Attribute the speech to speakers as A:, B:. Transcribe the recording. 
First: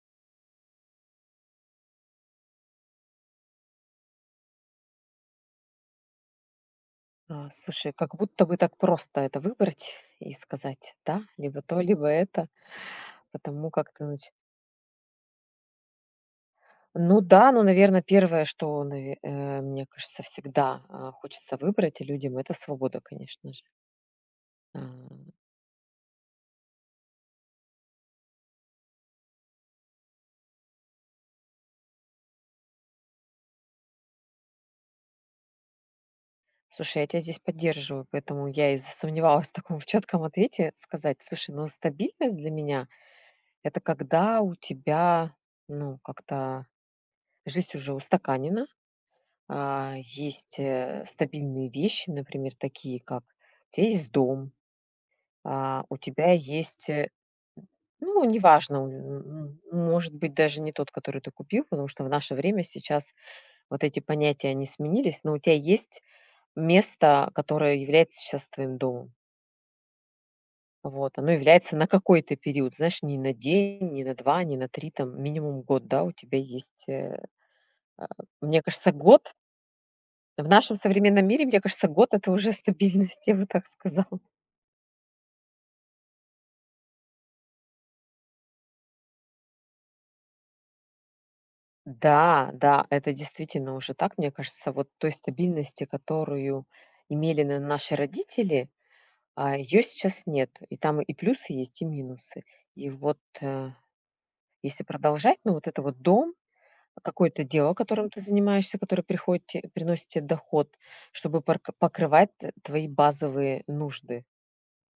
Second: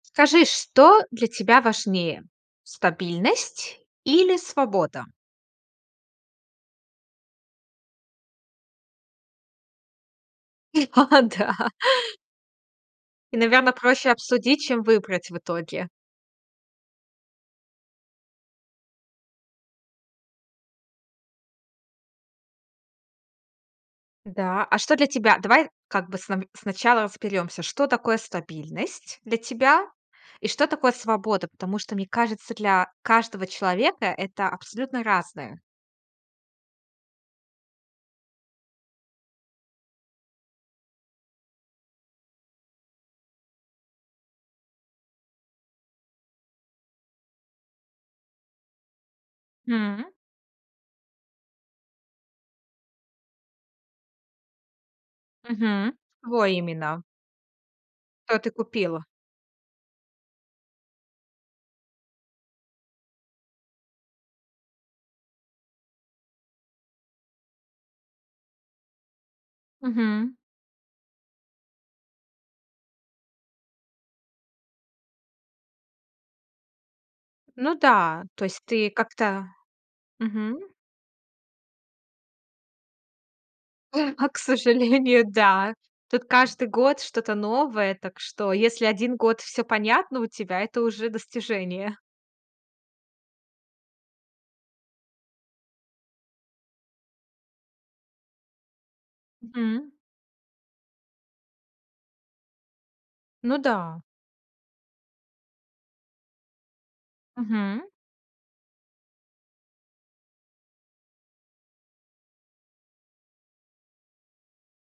A: Скажи, что для тебя важнее стабильность или свобода?
B: А слушай, как будто бы так просто это выбрать и сказать
A: О,
B: да,
A: да.
B: либо то, либо это.
A: И,
B: Потому
A: наверное,
B: как ты
A: проще
B: начи
A: обсудить, чем выбрать в итоге.
B: Ну, да, ну, наверное, 1, что, наве э, мне кажется, всегда, а, хочется выбрать людям- это свобода, конечно же.
A: Да, а что для
B: А.
A: тебя Давай как бы, снам сначала разберёмся, что такое стабильность для тебя и что такое свобода. Потому что, мне кажется, для каждого человека- это абсолютно разное.
B: Слушай, я тебя здесь поддерживаю, поэтому я и засомневалась в таком чётком ответе сказать: "Слушай, ну стабильность, для меня это когда у тебя ну как-то жизнь уже устаканена". А,
A: М.
B: есть, э, стабильные вещи, например, такие как: у тебя есть дом, а,
A: Мгм,
B: у тебя
A: твой
B: есть,
A: именно.
B: э, ну,
A: То ты
B: неважно,
A: купила?
B: м может быть даже не тот, который ты купил, потому что в наше время, сейчас вот эти понятия они сменились, но у тебя есть место, которое является щас твоим домом.
A: Мгм.
B: Вот оно является на какой-то период. Знаешь, не на день, не на 2, не на 3, там минимум год. Да, у тебя есть, э,
A: Ну
B: а,
A: да, то
B: мне
A: есть ты
B: кажется, год
A: как-то
B: В
A: мгм.
B: нашем современном мире, мне кажется, год это уже стабильность, я бы так сказала.
A: А, к сожалению, да. Тут каждый год что-то новое. Так что, если 1 год всё понятно у тебя, это уже достижение.
B: Да, да, это действительно уже так. Мне кажется, вот той стабильности, которую имели н наши родители, а, её
A: М.
B: сейчас нету, и там и плюсы есть, и минусы. И вот,
A: Ну
B: э,
A: да.
B: если продолжать, но вот это вот дом, какое-то дело,
A: Мгм.
B: которым ты занимаешься, которое приходит те приносит те доход, чтобы порк покрывать т твои базовые нужды.